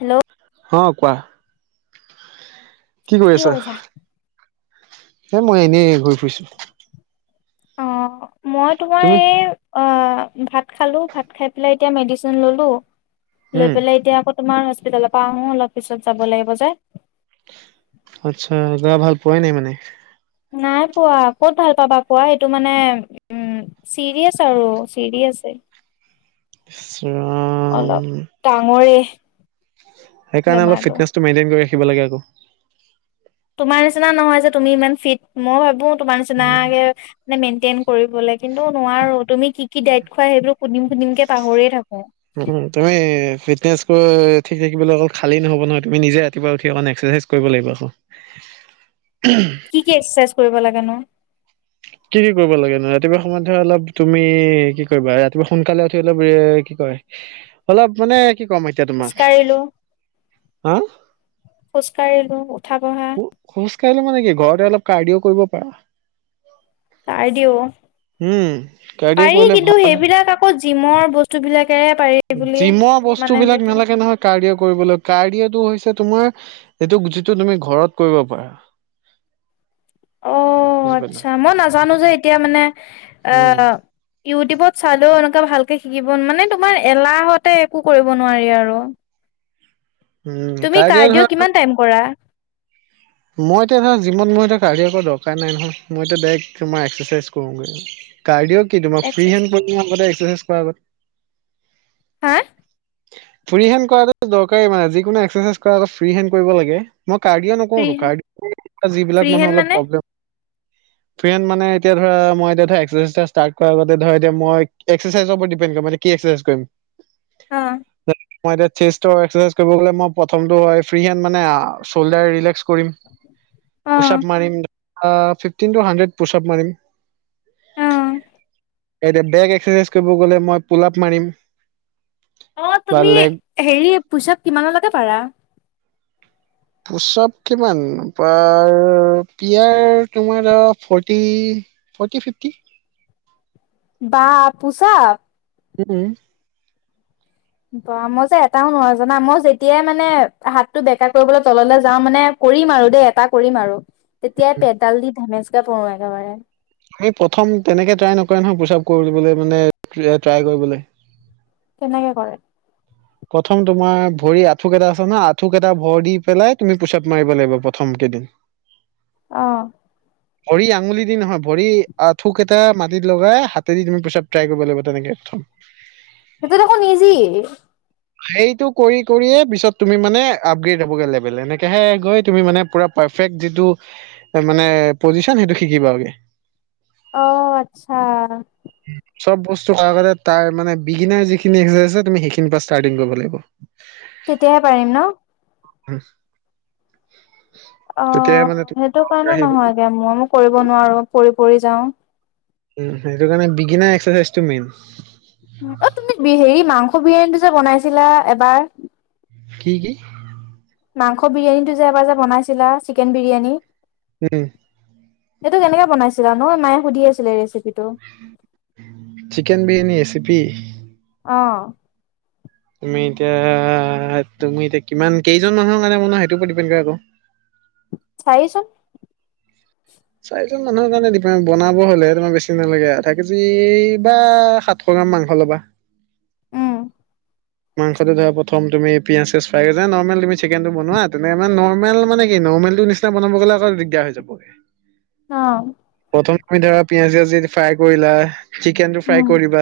Hello হ কোৱা কি কৰি আছা এ মই এনেই ঘূৰি ফুৰিছো। অ মই তোমাৰ তুমি? এই অ ভাত খালো ভাত খাই পেলাই এতিয়া মেডিচিন ললো লৈ উম। পেলাই এতিয়া আকৌ তোমাৰ হস্পিতেলৰ পৰা আহো অলপ পিছত যাব লাগিব যে জ্বৰ ভাল পোৱাই নাই মানে? নাই পোৱা ক'ত ভাল পাবা পোৱা এইটো মানে উম চিৰিয়াচ আৰু চিৰিয়াচ ছে ইচৰাম অলপ ডাঙৰে সেইকাৰণে অলপ বেমাৰটো। ফিটনেচটো মেইনটেইন কৰি ৰাখিব লাগে আকৌ তোমাৰ নিচিনা নহয় যে তুমি ইমান ফিট মই ভাবো তোমাৰ নিচিনাকে মে মেইনটেইন কৰিবলৈ কিন্তু নোৱাৰো তুমি কি কি দাইত খোৱা সেইবোৰো সুধিম সুধিম কে পাহৰিয়ে থাকো। অ ঠিক থাকিবলে অকল খালী নহ'ব নহয় তুমি নিজে ৰাতিপুৱা উঠি অকণ এক্সাৰচাইজ কৰিব লাগিব আকৌ। [unintelligible] কি কি এক্সাৰচাইজ কৰিব লাগে নো কি কি কৰিব লাগে নো ৰাতিপুৱা সময়ত ধৰা অলপ তুমি কি কৰিবা ৰাতিপুৱা সোনকালে উঠিলে কি কয় অলপ মানে কি ক'ম এতিয়া তোমাক খোজকাঢ়িলোঁ। হা খোজ কঢ়িলো উঠা বঢ়া খোজ কাঢ়িলে মানে কি ঘৰতে অলপ কাৰ্ডিও কৰিব পাৰা কাৰ্ডিও উম কাৰ্ডিঅ' পাৰি কৰিলে ভাল কিন্তু সেইবিলাক আকৌ জিমৰ বস্তুবিলাক জিমৰ বস্তু বিলাক নালাগে নহয় কাৰডিয় কৰিবলৈ কাৰ্ডিয়াটো হৈছে তোমাৰ সেটো যিটো তুমি ঘৰত কৰিব পাৰা [unintelligible] অ অ বুজি পালা আচ্ছা মই নাজানো যে এতিয়া মানে অ উম ইউটিউবত চালো ভালকে শিকিব মানে তোমাৰ এলাহতে একো কৰিব নোৱাৰি আৰু উম তুমি কাৰ কাৰ্ডিঅ' দিও ধৰা কিমান টাইম কৰা? মই এতিয়া ধৰাক যিমান মই কাৰডিও কৰিবলৈ দৰকাৰ নাই নহয় মই এতিয়া ডাৰেক তোমাৰ এক্সাৰচাইজ কৰোঁগে কাৰডিয়ক কি তোমাৰ ফ্ৰী এক্সাৰচাইজ হেণ্ড ট্ৰেইনিঙৰ এক্সাৰচাইজ কৰাৰ গতে হা ফ্ৰী হেণ্ড কৰা দৰকাৰ মানে যিকোনো একৰচাইজত ফ্ৰী হেণ্ড কৰিব লাগে মই কাৰ্ডি ফ্ৰী নকৰো ত হেণ্ড কাৰডিঅ ফ্ৰী যিবিলাক হেণ্ড মানুহে অলপ মানে প্ৰব্লেম ফ্ৰী হেণ্ড মানে এতিয়া ধৰা মই এতিয়া ধৰা এক্সাচাইজত কৰাৰ আগতে ধৰা এয়া মই এক্সাচাইজৰ ওপৰত ডিপেডম মানে কি এক্সাইজ কৰিম অ যেনে মই এতিয়া চেষ্টচাইজ কৰিব মই প্ৰথমটো হয় ফ্ৰী হেণ্ড মানে চল্ডাৰ ৰিললেস্ক কৰিম অ পোচাব মাৰিম ফিফটিন টু হাড্ৰেড পোচাব মাৰিম অ বেক এক্সাৰচাইজ কৰিব গ'লে মই পোলাপ মাৰিম অ বা তুমি লেগ হেৰি পোচাপ কিমানলৈকে পাৰা পোচাৱ কিমান বাৰ পিয়াৰ তোমাৰ ফৰ্টি ফটি ফিপটি বা পোচাব উম বা মই যে এটাও নোৱাৰো জানা মই যেতিয়াই মানে হাতটো বেকা কৰিবলৈ তললৈ যাওঁ মানে। কৰিম আৰু দেই এটা কৰিম আৰু তেতিয়াই পেডাল দি ধেমেচকে পৰো একেবাৰে আমি প্ৰথম তেনেকে ট্ৰাই নকৰে নহয় প্ৰোচাৱ কৰিবলৈ মানে ট্ৰাই কৰিবলৈ কেনেকে কৰে প্ৰথম তোমাৰ ভৰি আঁঠুক কেইটা আছে ন আঁঠুকেইটা ভৰ দি পেলাই তুমি পোছাৱ মাৰিব লাগিব প্ৰথম কেইদিন উ আহ ভৰি আঙুলি দি নহয় ভৰি থোক এটা মাটিত লগাই হাতেদি তুমি পোচাব ট্ৰাই কৰিব লাগিব তেনেকে প্ৰথম [inaudible] সেইটো দেখোন ইজি সেইটো কৰি কৰিয়ে পিছত তুমি মানে আগ্ৰেড হ'বগৈ লেবেল এনেকে হে গৈ তুমি মানে পুৰা পাৰ্ফেক্ট যিটো মানে পজিচন সেইটো শিকিবা গে অহ আচ্ছা চব বস্তু তাৰ মানে বিগিনাৰ যিখিনি আছে তুমি সেইখিনি পৰা ষ্টাৰ্টিং কৰিব লাগিব। তেতিয়াহে পাৰিম ন। উমহ অ সেইটো কাৰণে নহয়গে মই মই কৰিব নোৱাৰো পৰি পৰি যাও। উ সেইটো কাৰণে বিগিনা এক্সাৰচাইজ টো মেইন অ তুমি হেৰি মাংস বিৰিয়ানীটো যে বনাইছিলা এবাৰ কি কি মাংস বিৰিয়ানীটো যে এবাৰ যে বনাইছিলা চিকেন বিৰিয়ানী উম সেইটো কেনেকে বনাইছিলা নহ মায়ে সুধি আছিলে এই ৰেচিপিটো চিকেন বিৰিয়ানী ৰেচিপি অ তুমি এতিয়া তুমি এতিয়া কিমান কেইজন মানুহৰ কাৰণে মন সেইটো ওপৰত ডিপেণ্ড কৰে ক চাৰিজন চাৰিজন মানুহৰ কাৰনে বনাব হলে তোমাৰ বেছি নালাগে আধা কেজি বা সাতশ মাংস ল'বা উম মাংসটো ধৰা প্ৰথম তুমি ‍ পিয়াঁজ চিয়াছ ফাৰাই কৰিলা, নৰ্মেল তুমি চিকেনটো বনোৱা তেনে নৰ্মেল মানে কি নৰ্মেল ৰ নিচিনা বনাব গ'লে আকৌ দিগদাৰ হৈ যাবগে অঁ প্ৰথম আমি ধৰা পিয়াজ জিয়াজ ফ্ৰাই কৰিলা। চিকেন টো ফ্ৰাই উম, কৰিবা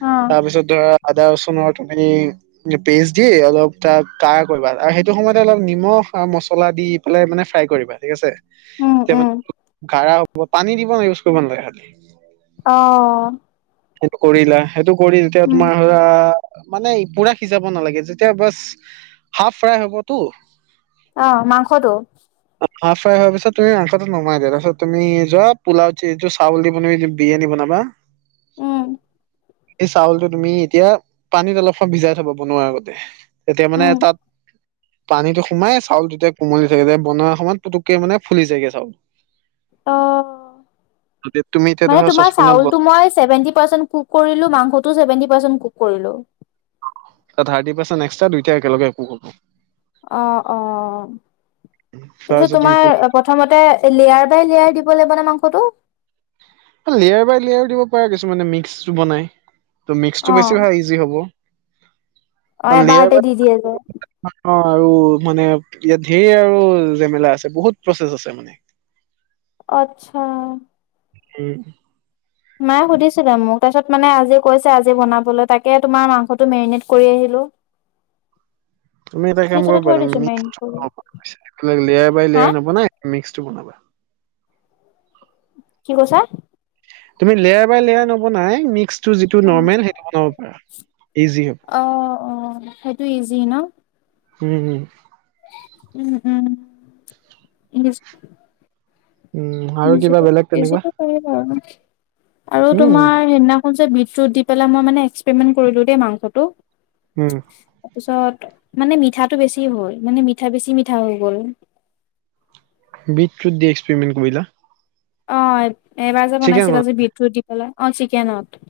অ', তাৰ পিছত ধৰা আদা ৰচুনৰ তুমি পেষ্ট দি অলপ ত কা কৰিবা আৰু সেইটো সময়তে অলপ নিমখ আৰু মছলা দি পেলাই মানে ফ্ৰাই কৰিবা ঠিক আছে উম, তে উম, মানে কাৰা হব পানী দিব ইউজ কৰিব নালাগে খালি অহ সেইটো কৰিলা সেইটো কৰি এতিয়া তোমাৰ ধৰা মানে পুৰা সিজাব নালাগে যেতিয়া বাছ হাফ ফ্ৰাই হবতো অ মাংসটো হাফ ফ্ৰাই হোৱাৰ পিছ তুমি মাংসটো নমাই দো তাৰ পিত তুমি যোৱা পোলাও য চাউল দি বন বিৰিয়ান বনাবা বা উম সেই চাউলটো তুমি এতিয়া পানীত অলপমান ভিজাই থবা বনোৱাৰ আগতে তেতিয়া মানে উম, তাত পানীতটো সোমাই চাউল টো কোমল হৈ থাকে যে বনোৱা সমান পুতুককে মানে ফুলি যায়গে চাউল অহ তুমি এতিয়া মানে ধৰা তোমাৰ চচপেনত বনা, চাউলটো মই চেভেন্তি পাৰ্চেন কুক কৰিলো মাংস চেভেন্তি পৰ্ছেন কুক কৰিলোঁ। ত থাৰ্টি পাৰ্চেণ্ট এক্সট্ৰা দুইটা একেলগে কুক হব অ অ তাৰপিছত তাৰপিছত তুমি তোমাৰ প্ৰথমতে লেয়াৰ বাই লেয়াৰ দিব লাগিব নে মাংসটো লেয়াৰ বাই লেয়াৰ দিব পাৰে কিছুমানে মিক্সটো বনাই ত মিক্সটো বেছি অ', ভাল ইজি হ'ব অ', এবাৰতে দি দিয়ে যে। সন্ধিয়াৰবাত অ আৰু মানে ইয়াত ধেৰ আৰু জেমেলা আছে বহুত প্ৰচেছ আছে মানে আচ্ছা উম মায়ে সুধিছিলে মোক তাৰপিছত মানে আজি কৈছে আজি বনাবলৈ তাকে তোমাৰ মাংসটো মেৰিনেট কৰি আহিলো তুমি এটা কাম কৰিব থৈ পাৰিলা দিছোঁ মেৰিনেট মিক্স টো কৰি। ব্লক এইবিলাক লেয়াৰ বাই হা, লেয়াৰ নবনাই মিক্স টো বনাবা [unintelligible] কি কৈছা তুমি লেয়াৰ বাই লেয়াৰ নবনাই মিক্স যিটো অ'। নৰ্মেল সেইটো বনাব পাৰা ইজি হ'ব অ অ সেইটো ইজি ন উম হম উম উম উম আৰু কিবা বেলেগ [unintelligible] তেনেকুৱা ইজিকো কৰিব পাৰা ন আৰু উম তোমাৰ সেইদিনাখন যে বিট [unintelligible] চোত দি পেলাই মই মানে এক্সপেৰিমেণ্ট কৰিলোঁ দেই মাংসটো উম তাৰপিছত [unintelligible] মানে মিঠাটো বেছি হ'ল মানে মিঠা বেছি মিঠা হৈ গ'ল বিদ্যুত দি এক্সপেৰিমেণ্ট কৰিলা [unintelligible] অ এবাৰ যে চিকেন বনাইছিল বনা আজি বিটটোৰ দি পেলাই অ চিকেনত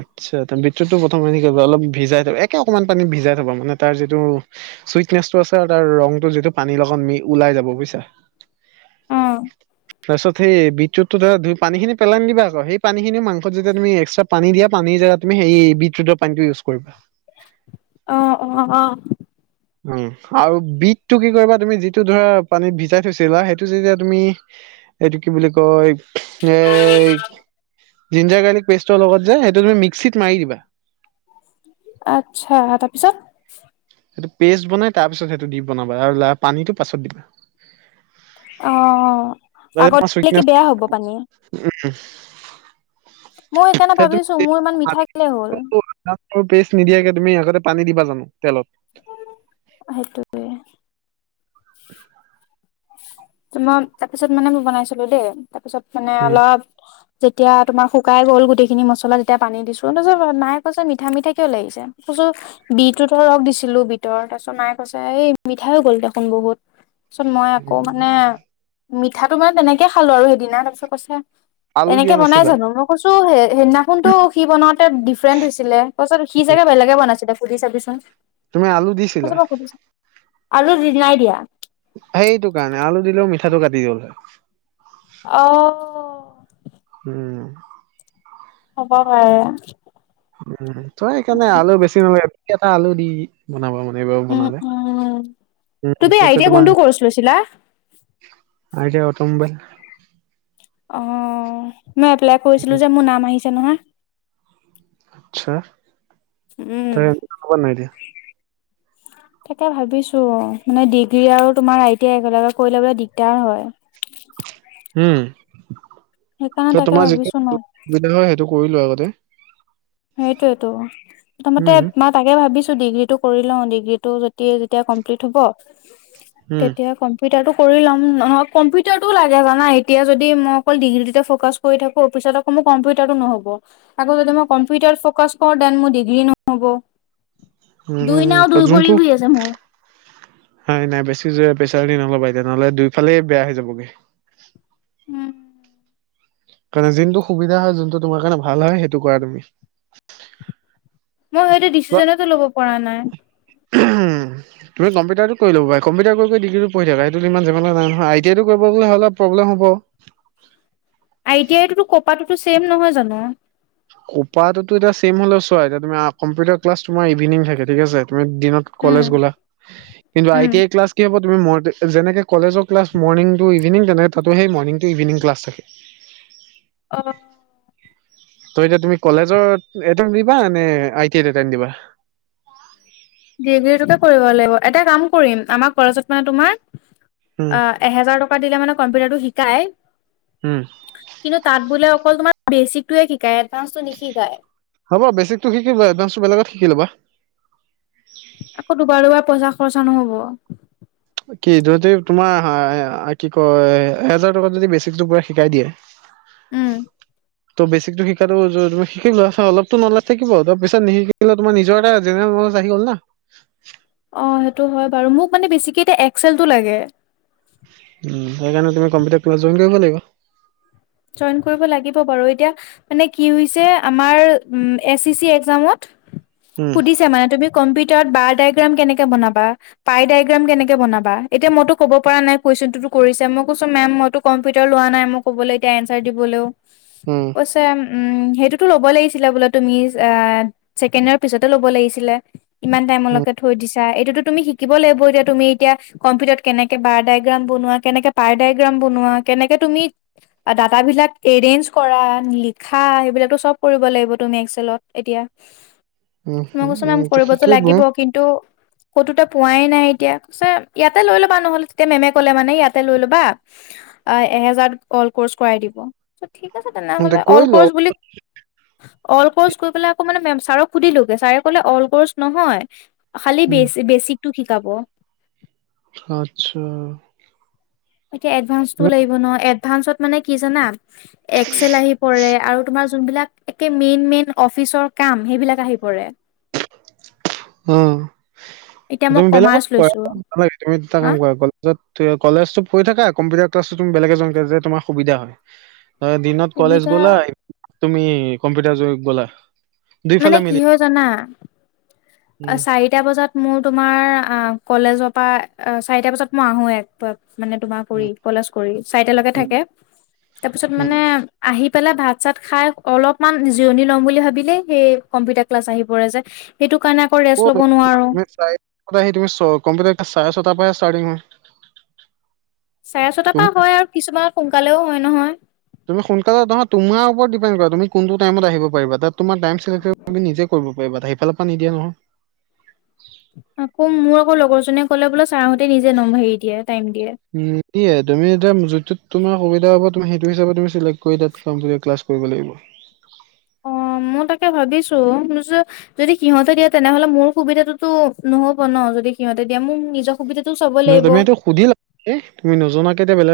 আচ্ছা তে বিটতো টো প্ৰথমে হেৰি কৰ অলপ ভিজাই থব একে অকনমান পানী ভিজাই থবা মানে তাৰ যিটো চুইটনেচটো আছে আৰু তাৰ ৰংটো যিটো পানীৰ লগত মি ওলাই যাব বুইছা অ [unintelligible] তাৰছত সেই বিট টোতো ধৰা পানীখিন পেলাই নিদিবা আক সেই পানীখিনিও মাংসত যেতিয়া তুমি এক্সট্ৰা [unintelligible] পানী দিয়া পানীৰ জেগাত তুমি হেৰি বিট তোত দিয়া পানী টো ইউজ কৰিবা [unintelligible] অ অ অ উ আৰু বিটতো কি কৰিবা তুমি যিটো ধৰা পানীত ভিজাই থৈছিলা সেইটো যেতিয়া তুমি [unintelligible] এইটো কি বুলি কয় এ জিঞ্জাৰ গাৰ্লিক পেষ্টৰ লগত যায় সেইটো তুমি মিক্সিত মাৰি দিবা [unintelligible] আত্ছা তাৰপিছত [unintelligible] সেইটো পেষ্ট বনাই তাৰ পিছত সেইটো দি বনাবা আৰু ল পানীটো পাছত দিবা [unintelligible] অ [unintelligible] উম আগত দিলে কি বেয়া হ'ব পানী মই সেইকাৰণে ভাবিছো মোৰ ইমান মিঠা কেলে হ'ল পেষ্ট নিদিয়াকে তুমি আগতে পানী দিবা জানো তেলত সেইটোৱে [unintelligible] [inaudible] তোমাৰ তাৰপিছত মানে মই বনাইছিলো দেই তাৰপিছত মানে উম, অলপ যেতিয়া তোমাৰ শুকাই গল গোটেইখিনি মছলা যেতিয়া পানী দিছো তাপিছত মাই কৈছে মিঠা মিঠা কিয় লাগিছে [unintelligible] কছো বিটোতো ৰস দিছিলো বিটৰ তাৰপিছত মায়ে কৈছে এই মিঠা হৈ গ'ল দেখোন বহুত [unintelligible] চোন মই আক [inaudible] মিঠাটো মানে তেনেকে খালো আৰু সেইদিনা তাৰপিছত কৈছে আ এনেকে বনাই জানো মই কৈছো হেদিনাখনতো সি বনাও তে ডিফাৰেণ্ট হৈছিলে কছত সি জাগে বেলেগ [unintelligible] কেনেকে বনাইছিলে দে সুধি চাবিচোন [unintelligible] তুমি আলু দিছিলা আলু যি নাই দিয়া [unintelligible] সেইটো কাৰণে আলু দিলেও মিঠাটো কাটি গ'ল হয় অ উম্। হ'ব পাৰে। উম্ তই সেইকাৰণে আলু বেছি নালাগে এটা আলু দি বনাবা মানে। [unintelligible] নেইবাও উম বনালে উম উ তুমি আই টি ত আই তোমাৰ। কোনটো কৰ্চ লৈছিলা? [unintelligible] I T I automobile. অ মই এপ্লাই কৰিছিলো যে মোৰ নাম আহিছে নহয়। আচছা উম তই কপা নাই দিয়া। [inaudible] তাকে ভাবিছো মানে ডিগ্ৰী আৰু তোমাৰ আই টি আই একেলগে কৰি ল'বলে দিগদাৰ হয়। হম সেইকাৰণে ত তাকে তোমাৰ ভাবিছো ন যিটো সুবিধা হয় সেইটো। কৰিলো আগতে। সেইটোৱেইটো প্ৰথমতে উম, মই তাকে ভাবিছো। ডিগ্ৰীটো কৰি লওঁ ডিগ্ৰীটো যদি যেতিয়া কমপ্লিট হ'ব উম, তেতিয়া কম্পিউটাৰটো। কৰি ল'ম নহয় কম্পিউটাৰটো লাগে জানা এতিয়া যদি মই অকল ডিগ্ৰীটোতে ফ'কাচ কৰি থাকোঁ অফিচত অকণমান। কম্পিউটাৰটো নহ'ব আকৌ যদি মই কম্পিউটাৰ ফ'কাছ কৰোঁ ডেন মোৰ ডিগ্ৰী নহ'ব। দুই উম, নাও ত দুই ভৰি যোনটো হৈ আছে মোৰ। নাই নাই বেছি জোৰে প্ৰেছাৰ দি নলবা এতিয়া নহ'লে দুইফালে বেয়া হৈ যাবগে। উম্। কাৰণে যোনটো টো সুবিধা হয় যোনটো তোমাৰ কাৰণে ভাল হয় সেইটো কৰা তুমি। মই সেইটো ডিচিছনেতো ল'ব পৰা নাই। তুমি কম্পিউটাৰটো। কৰি লব কম্পউটাৰটো কৰি ডিগ্ৰীটো কৰি থাকিব পাৰে সেইটো টো ইমান জেমেলা নাই নহয় আই টি আই টো কৰিবলে গলে হলে প্ৰব্লেম হব। হয়। আই টি আইটোতো কপাটোতো ছেম নহয় জানো। কোপাতুটো এতিয়া ছেম হ'লটো এতিয়া চোৱা তুমি কম্পিউটাৰ ক্লাছ তোমাৰ ইভিনিং থাকে ঠিক আছে। তুমি দিনত উম, কলেজ গ'লা কিন্তু I um. T I class কি হ'ব। তুমি ম যেনেকে কলেজৰ ক্লাছ মৰ্নিং টু ইভিনিং তেনেকে তাতো সেই মৰ্নিং টু ইভিনং ক্লাছ থাকে [unintelligible] অঁ। ত এতিয়া তুমি কলেজত এতেম দিবা নে এতেম দিবা। ডিগ্ৰীটোকে কৰিব লাগিব এটা কাম কৰিম আমাৰ কলেজত মানে তোমাৰ উম, অ এহেজাৰ টকা দিলে মানে কম্পিউটাৰটো শিকাই। উম। কিন্তু তাত বোলে অকল তোমাৰ বেচিকটোৱে শিকায়। এডভান্সটো নিশিকায়। হ'ব বেছিকতো শিকি এডভেন্সাটো বেলেগত শিকি ল'বা। আকৌ দুবাৰ দুবাৰ পইচা খৰচা নহ'ব। কি তহ তোমাৰ কি কয় এহেজাৰ টকাত যদি বেচিকটো পুৰা শিকাই দিয়ে। উম, ত' বেচিক টো শিকাটো তুমি শিকি লোৱা অলপতো নলেজ থাকিব তাৰ পিছত নিশিকিলে তাৰ নিজৰ এটা জেনেৰেল। ন'লেজ আহি গল না। অ সেইটো হয় বাৰু মোক মানে বেছিকে এতিয়া এক্সেলটো লাগে। উ সেইকাৰণে তুমি কম্পিউটাৰ ক্লাছ জইন কৰিব লাগিব। জইন কৰিব লাগিব বাৰু এতিয়া মানে কি হৈছে আমাৰ এছ চি চি এক্সামত। উম সুধিছে মানে তুমি কম্পিউটাৰটো। বাৰ ডায়গ্ৰাম কেনেকে বনাবা, পাই ডায়গ্ৰাম কেনেকে বনাবা এতিয়া মইতো ক'ব পৰা নাই কুৱেচনটো। কৰিছে মই কৈছো মেম মইতো কম্পিউটাৰ লোৱা নাই মই ক'ব লাগ। এনাৰ দিবলৈও কুৱেচন। উম সেইটোতো ল'ব লাগিছিলে বোলে তুমি ছেকেণ্ড ইয়ৰ পিছতে ল'ব লাগিছিলে ইমান। টাইমৰ উম লৈকে থৈ দিছা এইটো তুমি শিকিব লাগিব এতিয়া তুমি এতিয়া কম্পিউটাৰত কেনেকে বাৰ ড্ৰায়গ্ৰাম বনোৱা। কেনেকে পাৰডাইগ্ৰাম বনোৱা কেনেকে তুমি। ডাটা বিলাক এৰেঞ্জ কৰা, লিখা, সেইবিলাকটো চব কৰিব লাগিব তুমি এক্সেলত এতিয়া। উম মই উম কৈছোঁ মেম উম কৰিবটো শিকি লোৱা লাগিব কিন্তু কতো। পোৱাই নাই এতিয়া ইয়াতে লৈ ল'বা নহ'লে তেতিয়া মেমে ক'লে মানে ইয়াতে লৈ ল'বা অ এহেজাৰত অল ক'ৰ্চ কৰাই দিব ঠিক আছে তেনেহলে এ অল কৰি কৰ্চ লোৱা বুলি অল কৰ্চ কৰি পেলাই আকৌ মানে মে ছাৰক সুধিলোগে ছাৰে কলে অল ক'ৰ্চ নহয় খালি উম বেছ বেছিকটো শিকাব আচ্ছা। এতিয়া এডভান্স লাগিব নহয় এডভান্সত মানে কি জানা এক্সেল আহি পৰে আৰু এটা যি বিলাক মেইন মেইন অফিচৰ কাম সেইবিলাক আহি পৰে। অ এতিয়া মই তুমি বেলেগক কমাৰ্চ লৈছো কৰুৱা নালাগে তুমি দুটা হা কাম কৰা কলেজত ত কলেজতো পঢি থাকা কম্পিউটাৰ ক্লাছতো তুমি বেলেগ এজনকে দিয়া তোমাৰ সুবিধা হয় হয় দিনত কলেজ সুবিধা গলা তুমি কম্পিউটাৰ জেগাত গ'লা মানে দুইফালে কি মিলি হয় জানা উম চাৰিটা বজাত মোৰ তোমাৰ কলেজৰ পৰা চাৰিটা বজাত মই আহোঁ এক মানে তোমাৰ কৰি উম কলেজ কৰি চাৰিটালৈকে উম থাকে তাৰপিছত উম মানে আহি পেলাই ভাত চাত খাই অলপমান জিৰণি ল'ম বুলি ভাবিলেই সেই কম্পিউটাৰ ক্লাছ আহি পৰে যে সেইটো কাৰণে আকৌ ৰেষ্ট ল'ব ক'ত নোৱাৰো চাৰিটাত আহি তুমি কম্পিউটাৰ ক্লাছ চাৰে চতাৰ পৰাহে আছে চাৰি ঘণ্টা চাৰে ছটাৰ পৰা হয় আৰু কিছুমানত সোনকালেও হয় নহয় তুমি সোনকালে নহয় তোমাৰ ওপৰত দিপেণ্ড কৰা তুমি কোনটো টাইমত আহিব পাৰিবা তাত তোমাৰ টাইম চিলেক্ট তুমি নিজে কৰিব পাৰিবা সিফালৰ পৰা নিদিয়ে নহয় আকৌ মোৰ আকৌ লগৰ জনেীয়ে কলে বোলে ছাৰহঁতে নিজে নম্বৰ হেৰি দিয়ে টাইম দিয়ে নিদিয়ে তুমি এতিয়া যোনটো তোমাৰ সুবিধা হ'ব সেইটো হিচাপে তুমি চিলেক্ট কৰি তাত ক্লাছ কৰিব লাগিব অ মই তাকে ভাবিছো যে যদি সিহঁতে দিয়ে তেনেহলে মোৰ সুবিধা টোতো নহব ন যদি সিহঁতে দিয়া মোক নিজৰ সুবিধাটো চাব নহয় লাগিব তুমিটো সুধিলবা তুমি নজনাকৈ এতিয়া বেলেগ